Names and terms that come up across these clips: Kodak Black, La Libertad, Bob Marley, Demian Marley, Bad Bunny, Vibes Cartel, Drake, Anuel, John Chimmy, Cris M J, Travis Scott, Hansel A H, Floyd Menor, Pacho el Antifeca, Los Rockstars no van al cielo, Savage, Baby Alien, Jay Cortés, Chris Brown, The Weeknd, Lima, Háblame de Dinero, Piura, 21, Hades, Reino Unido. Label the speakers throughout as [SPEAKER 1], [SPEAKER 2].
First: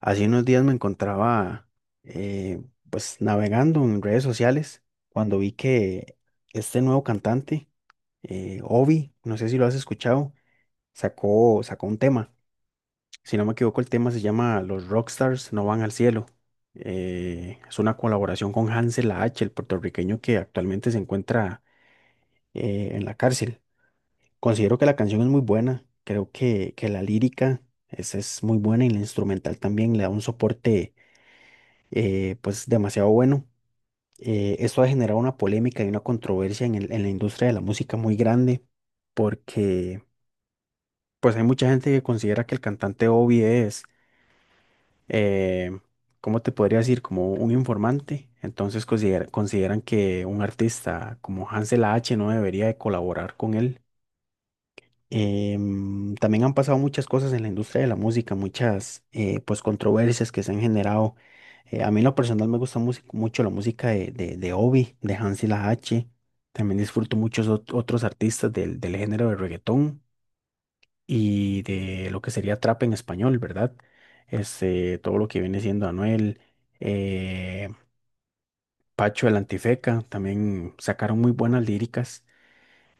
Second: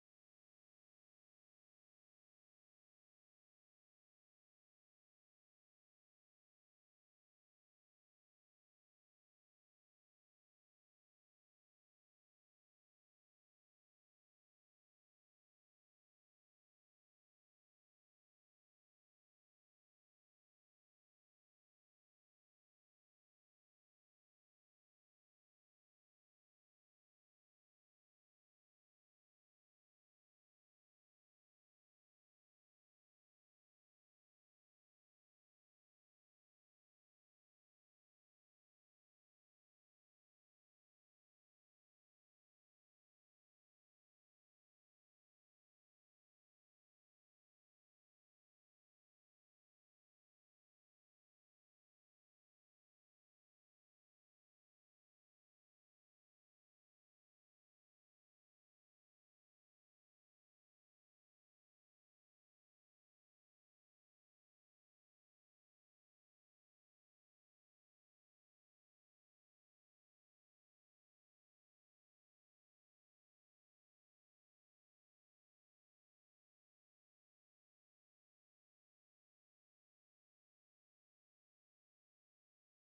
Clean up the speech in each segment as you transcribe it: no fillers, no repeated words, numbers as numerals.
[SPEAKER 1] Hace unos días me encontraba eh, pues navegando en redes sociales cuando vi que este nuevo cantante, Ovi, no sé si lo has escuchado, sacó un tema. Si no me equivoco, el tema se llama Los Rockstars no van al cielo. Es una colaboración con Hansel A H, el puertorriqueño que actualmente se encuentra en la cárcel. Considero que la canción es muy buena, creo que la lírica es muy buena y la instrumental también le da un soporte pues demasiado bueno. Esto ha generado una polémica y una controversia en en la industria de la música muy grande, porque pues hay mucha gente que considera que el cantante Obi eh, ¿cómo te podría decir? Como un informante. Entonces consideran que un artista como Hansel H no debería de colaborar con él. También han pasado muchas cosas en la industria de la música, muchas pues controversias que se han generado. A mí en lo personal me gusta mucho la música de Obi, de Hansi la H. También disfruto muchos otros artistas del género de reggaetón y de lo que sería trap en español, ¿verdad? Este, todo lo que viene siendo Anuel, eh, Pacho el Antifeca, también sacaron muy buenas líricas.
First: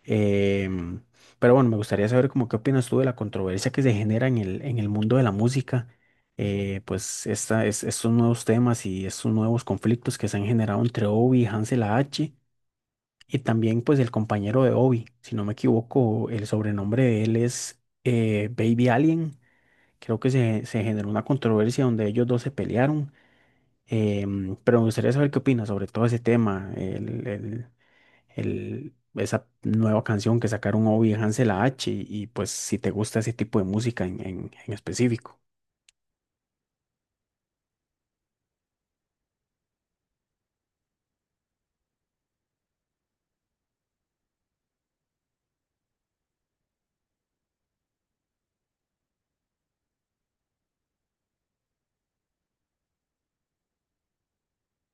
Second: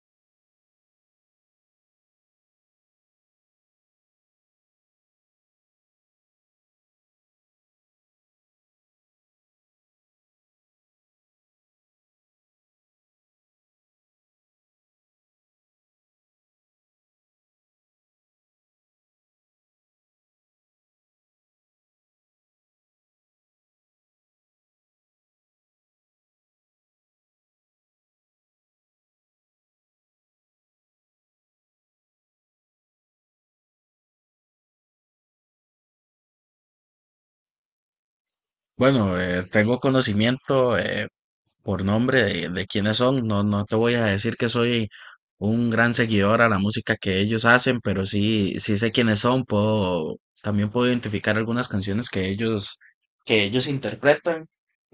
[SPEAKER 1] Em, pero bueno, me gustaría saber como qué opinas tú de la controversia que se genera en en el mundo de la música, pues estos nuevos temas y estos nuevos conflictos que se han generado entre Obi y Hansel A H y también pues el compañero de Obi, si no me equivoco, el sobrenombre de él es Baby Alien, creo que se generó una controversia donde ellos dos se pelearon, pero me gustaría saber qué opinas sobre todo ese tema, esa nueva canción que sacaron Obi y Hansel A H pues si te gusta ese tipo de música en, en específico.
[SPEAKER 2] Bueno, tengo conocimiento por nombre de quiénes son. No te voy a decir que soy un gran seguidor a la música que ellos hacen, pero sí, sí sé quiénes son. Puedo, también puedo identificar algunas canciones que ellos interpretan.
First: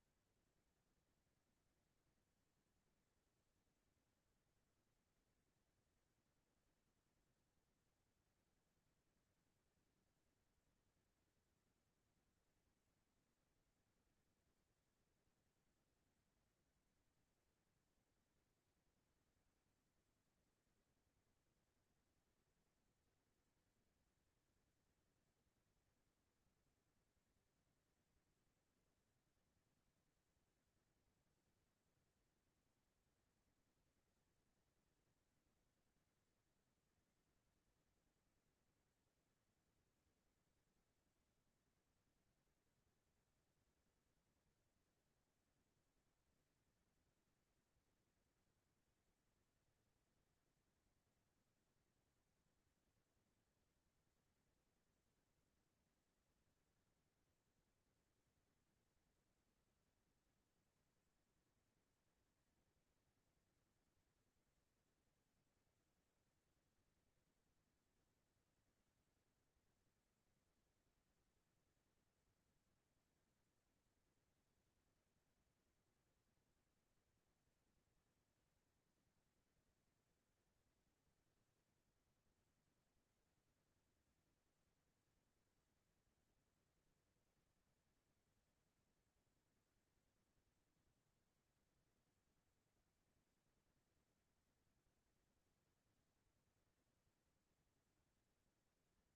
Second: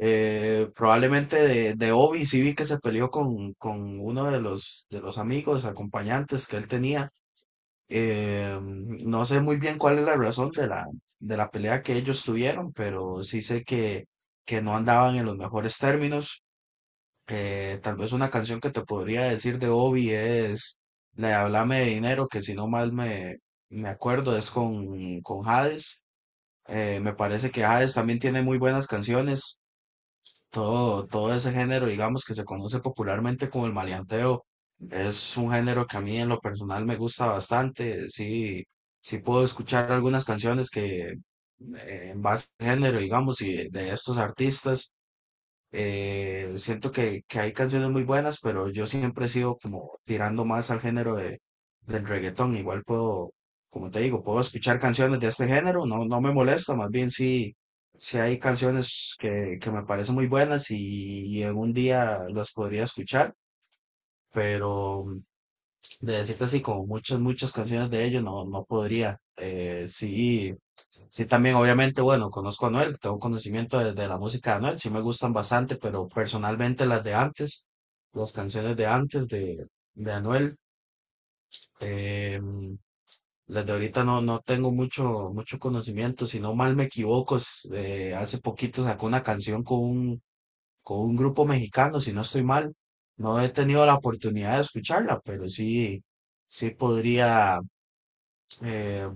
[SPEAKER 2] Probablemente de Obi, sí vi que se peleó con uno de los amigos, acompañantes que él tenía. No sé muy bien cuál es la razón de la pelea que ellos tuvieron, pero sí sé que no andaban en los mejores términos. Tal vez una canción que te podría decir de Obi es la de Háblame de Dinero, que si no mal me acuerdo es con Hades. Me parece que Hades también tiene muy buenas canciones. Todo ese género, digamos, que se conoce popularmente como el maleanteo, es un género que a mí en lo personal me gusta bastante. Sí, sí puedo escuchar algunas canciones que en base al género, digamos, y de estos artistas. Siento que hay canciones muy buenas, pero yo siempre he sido como tirando más al género del reggaetón. Igual puedo, como te digo, puedo escuchar canciones de este género, no, no me molesta, más bien sí, sí hay canciones que me parecen muy buenas y algún día las podría escuchar, pero de decirte así, como muchas, muchas canciones de ellos, no, no podría. Sí. Sí, también, obviamente, bueno, conozco a Anuel, tengo conocimiento de la música de Anuel, sí me gustan bastante, pero personalmente las de antes, las canciones de antes de Anuel, em, las de ahorita no, no tengo mucho, mucho conocimiento. Si no mal me equivoco, es, hace poquito sacó una canción con un grupo mexicano, si no estoy mal, no he tenido la oportunidad de escucharla, pero sí, sí podría eh,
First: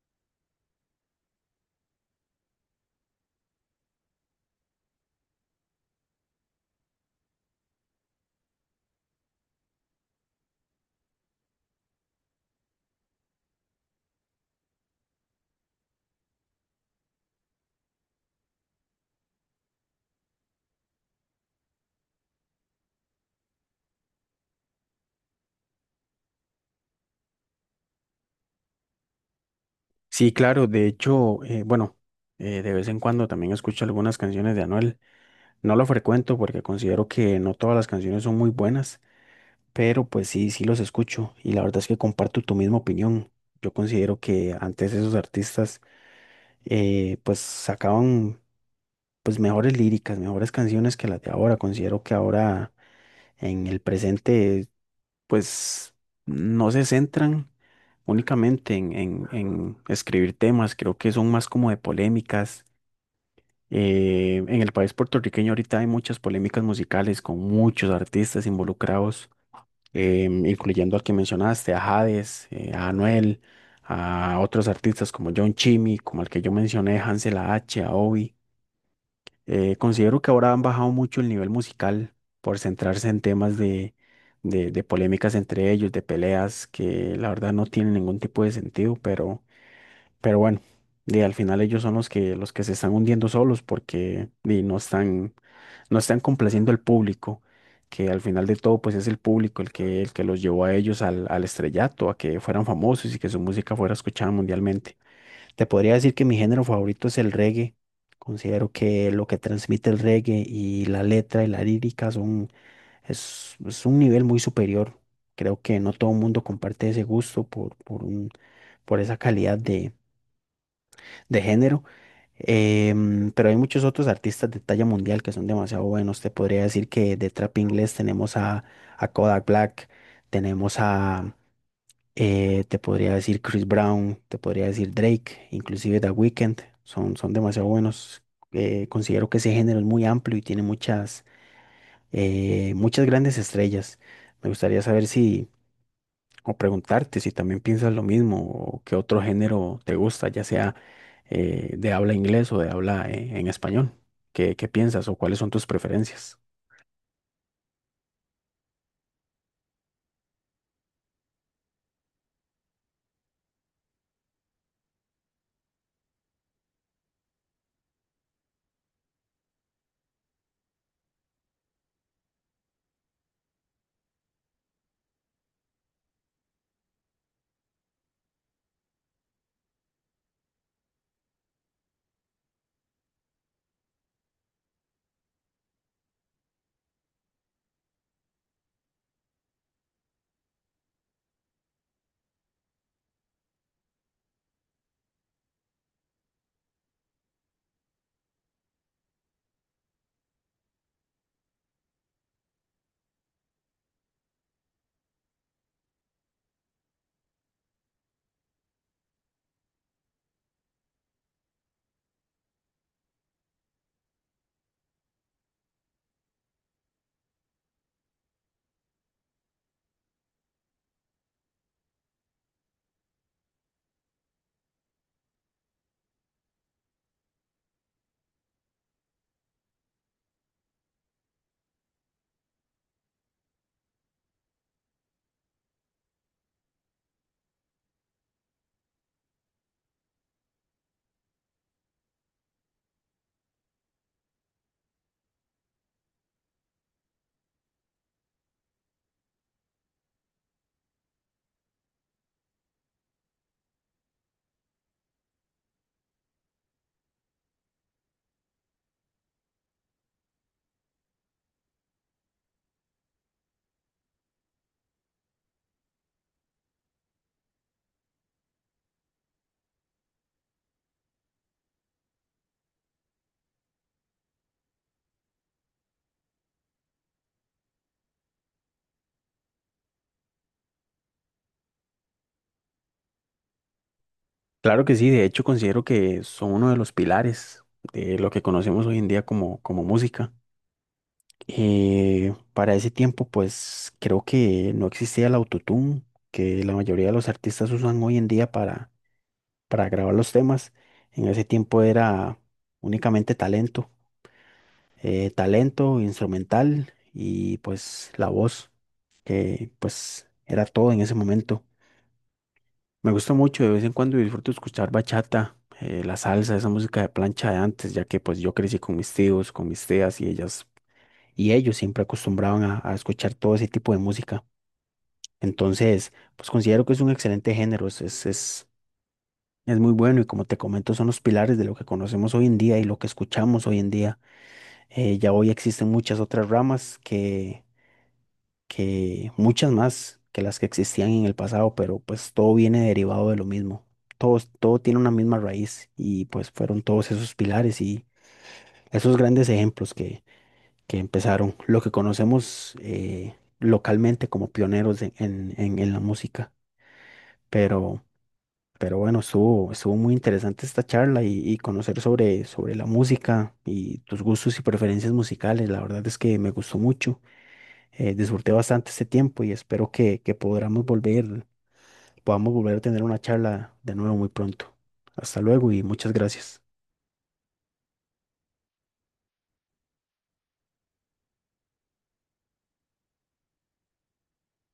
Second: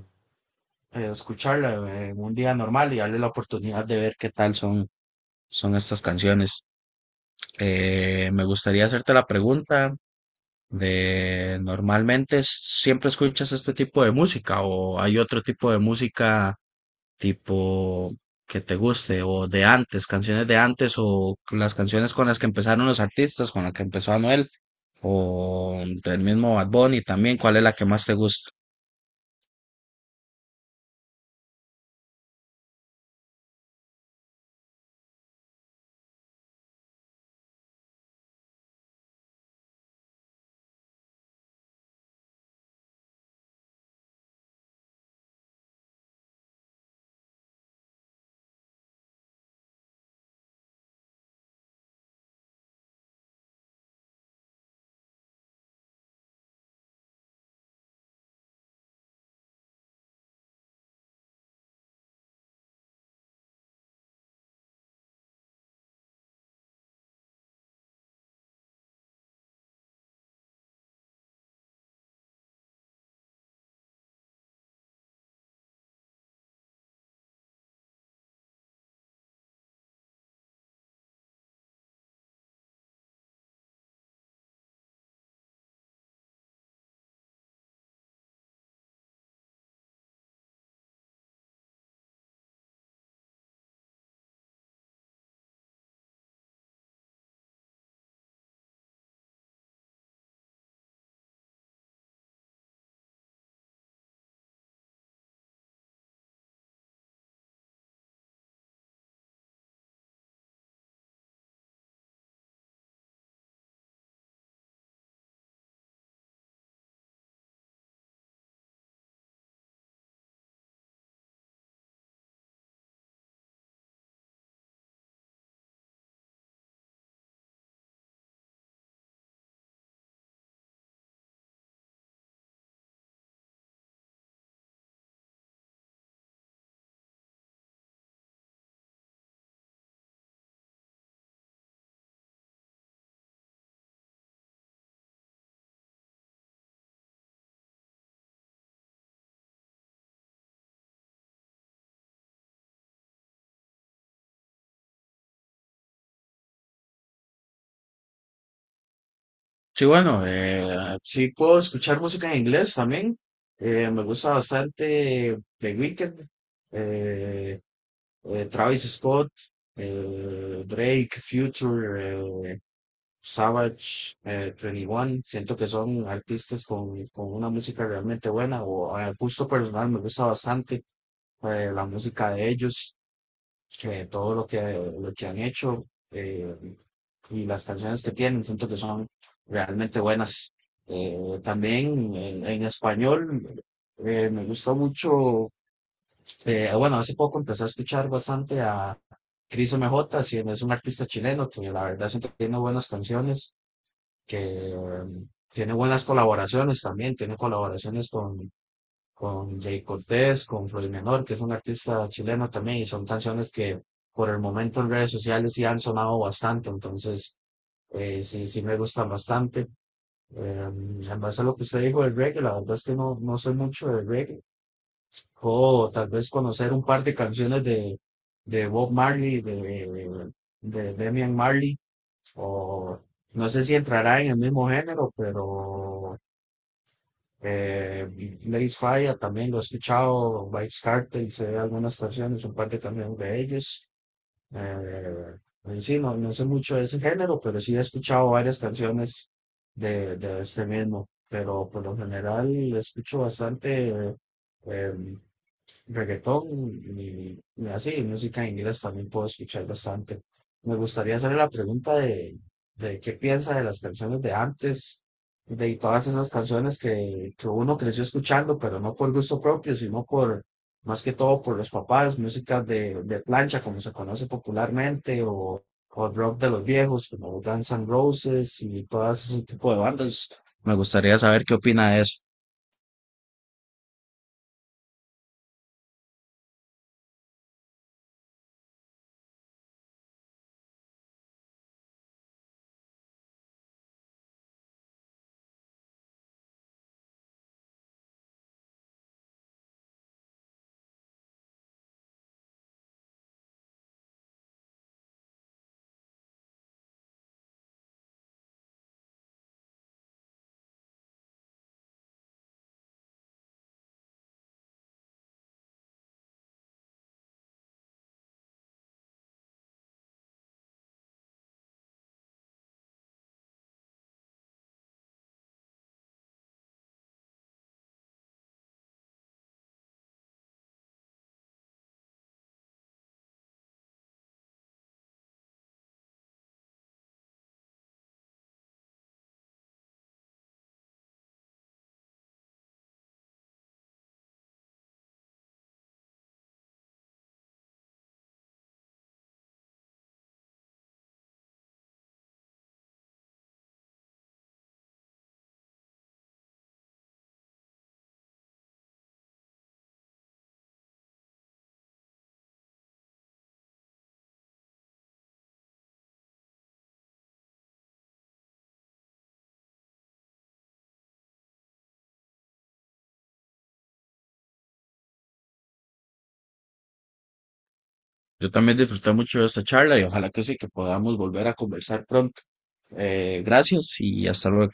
[SPEAKER 2] escucharla en un día normal y darle la oportunidad de ver qué tal son. Son estas canciones. Me gustaría hacerte la pregunta de, ¿normalmente siempre escuchas este tipo de música o hay otro tipo de música tipo que te guste o de antes, canciones de antes o las canciones con las que empezaron los artistas, con la que empezó Anuel o del mismo Bad Bunny también? ¿Cuál es la que más te gusta?
[SPEAKER 1] Sí, claro, de hecho, bueno, de vez en cuando también escucho algunas canciones de Anuel. No lo frecuento porque considero que no todas las canciones son muy buenas, pero pues sí, sí los escucho y la verdad es que comparto tu misma opinión. Yo considero que antes esos artistas pues sacaban pues mejores líricas, mejores canciones que las de ahora. Considero que ahora en el presente pues no se centran únicamente en, en escribir temas, creo que son más como de polémicas. En el país puertorriqueño ahorita hay muchas polémicas musicales con muchos artistas involucrados, incluyendo al que mencionaste, a Hades, a Anuel, a otros artistas como John Chimmy, como el que yo mencioné, Hansel a H, a Obi. Considero que ahora han bajado mucho el nivel musical por centrarse en temas de polémicas entre ellos, de peleas que la verdad no tienen ningún tipo de sentido, pero, bueno, al final ellos son los que, se están hundiendo solos porque no están complaciendo al público, que al final de todo pues es el público el que los llevó a ellos al estrellato, a que fueran famosos y que su música fuera escuchada mundialmente. Te podría decir que mi género favorito es el reggae. Considero que lo que transmite el reggae y la letra y la lírica es un nivel muy superior. Creo que no todo el mundo comparte ese gusto por esa calidad de género. Pero hay muchos otros artistas de talla mundial que son demasiado buenos. Te podría decir que de trap inglés tenemos a Kodak Black, tenemos a, te podría decir Chris Brown, te podría decir Drake, inclusive The Weeknd, son demasiado buenos. Considero que ese género es muy amplio y tiene muchas grandes estrellas. Me gustaría saber o preguntarte si también piensas lo mismo o qué otro género te gusta, ya sea de habla inglés o de habla en español. ¿Qué piensas o cuáles son tus preferencias?
[SPEAKER 2] Sí, bueno, sí puedo escuchar música en inglés también. Me gusta bastante The Weeknd. eh, Travis Scott, Drake, Future, Savage, 21. Siento que son artistas con una música realmente buena o a gusto personal me gusta bastante la música de ellos, todo lo lo que han hecho y las canciones que tienen. Siento que son realmente buenas. También en español me gusta mucho bueno, hace poco empecé a escuchar bastante a Cris M J si es un artista chileno que la verdad siempre tiene buenas canciones, que tiene buenas colaboraciones también, tiene colaboraciones con Jay Cortés, con Floyd Menor, que es un artista chileno también, y son canciones que por el momento en redes sociales sí han sonado bastante, entonces sí, sí me gustan bastante. Eh, en base a lo que usted dijo del reggae, la verdad es que no, no soy mucho de reggae, o tal vez conocer un par de canciones de Bob Marley, de Demian Marley, o no sé si entrará en el mismo género, pero eh, Blaze Fire también lo he escuchado, Vibes Cartel, sé algunas canciones, un par de canciones de ellos. Eh, en sí, no, no sé mucho de ese género, pero sí he escuchado varias canciones de este mismo. Pero por lo general escucho bastante eh, reggaetón y así, música en inglés también puedo escuchar bastante. Me gustaría hacerle la pregunta de qué piensa de las canciones de antes, de todas esas canciones que uno creció escuchando, pero no por gusto propio, sino por, más que todo por los papás, música de plancha, como se conoce popularmente, o rock de los viejos, como Guns N' Roses y todo ese tipo de bandas. Me gustaría saber qué opina de eso.
[SPEAKER 1] Claro que sí, de hecho considero que son uno de los pilares de lo que conocemos hoy en día como música. Para ese tiempo, pues creo que no existía el autotune que la mayoría de los artistas usan hoy en día para grabar los temas. En ese tiempo era únicamente talento, talento instrumental y pues la voz, que pues era todo en ese momento. Me gusta mucho de vez en cuando y disfruto escuchar bachata, la salsa, esa música de plancha de antes, ya que pues yo crecí con mis tíos, con mis tías y ellas y ellos siempre acostumbraban a escuchar todo ese tipo de música. Entonces, pues considero que es un excelente género, es muy bueno y como te comento, son los pilares de lo que conocemos hoy en día y lo que escuchamos hoy en día. Ya hoy existen muchas otras ramas que muchas más que las que existían en el pasado, pero pues todo viene derivado de lo mismo. Todo tiene una misma raíz y pues fueron todos esos pilares y esos grandes ejemplos que empezaron lo que conocemos localmente como pioneros en, en la música. Pero, bueno, estuvo muy interesante esta charla y conocer sobre la música y tus gustos y preferencias musicales. La verdad es que me gustó mucho. Disfruté bastante este tiempo y espero que podamos volver, a tener una charla de nuevo muy pronto. Hasta luego y muchas gracias.
[SPEAKER 2] Yo también disfruté mucho de esta charla y ojalá que sí, que podamos volver a conversar pronto. Gracias y hasta luego.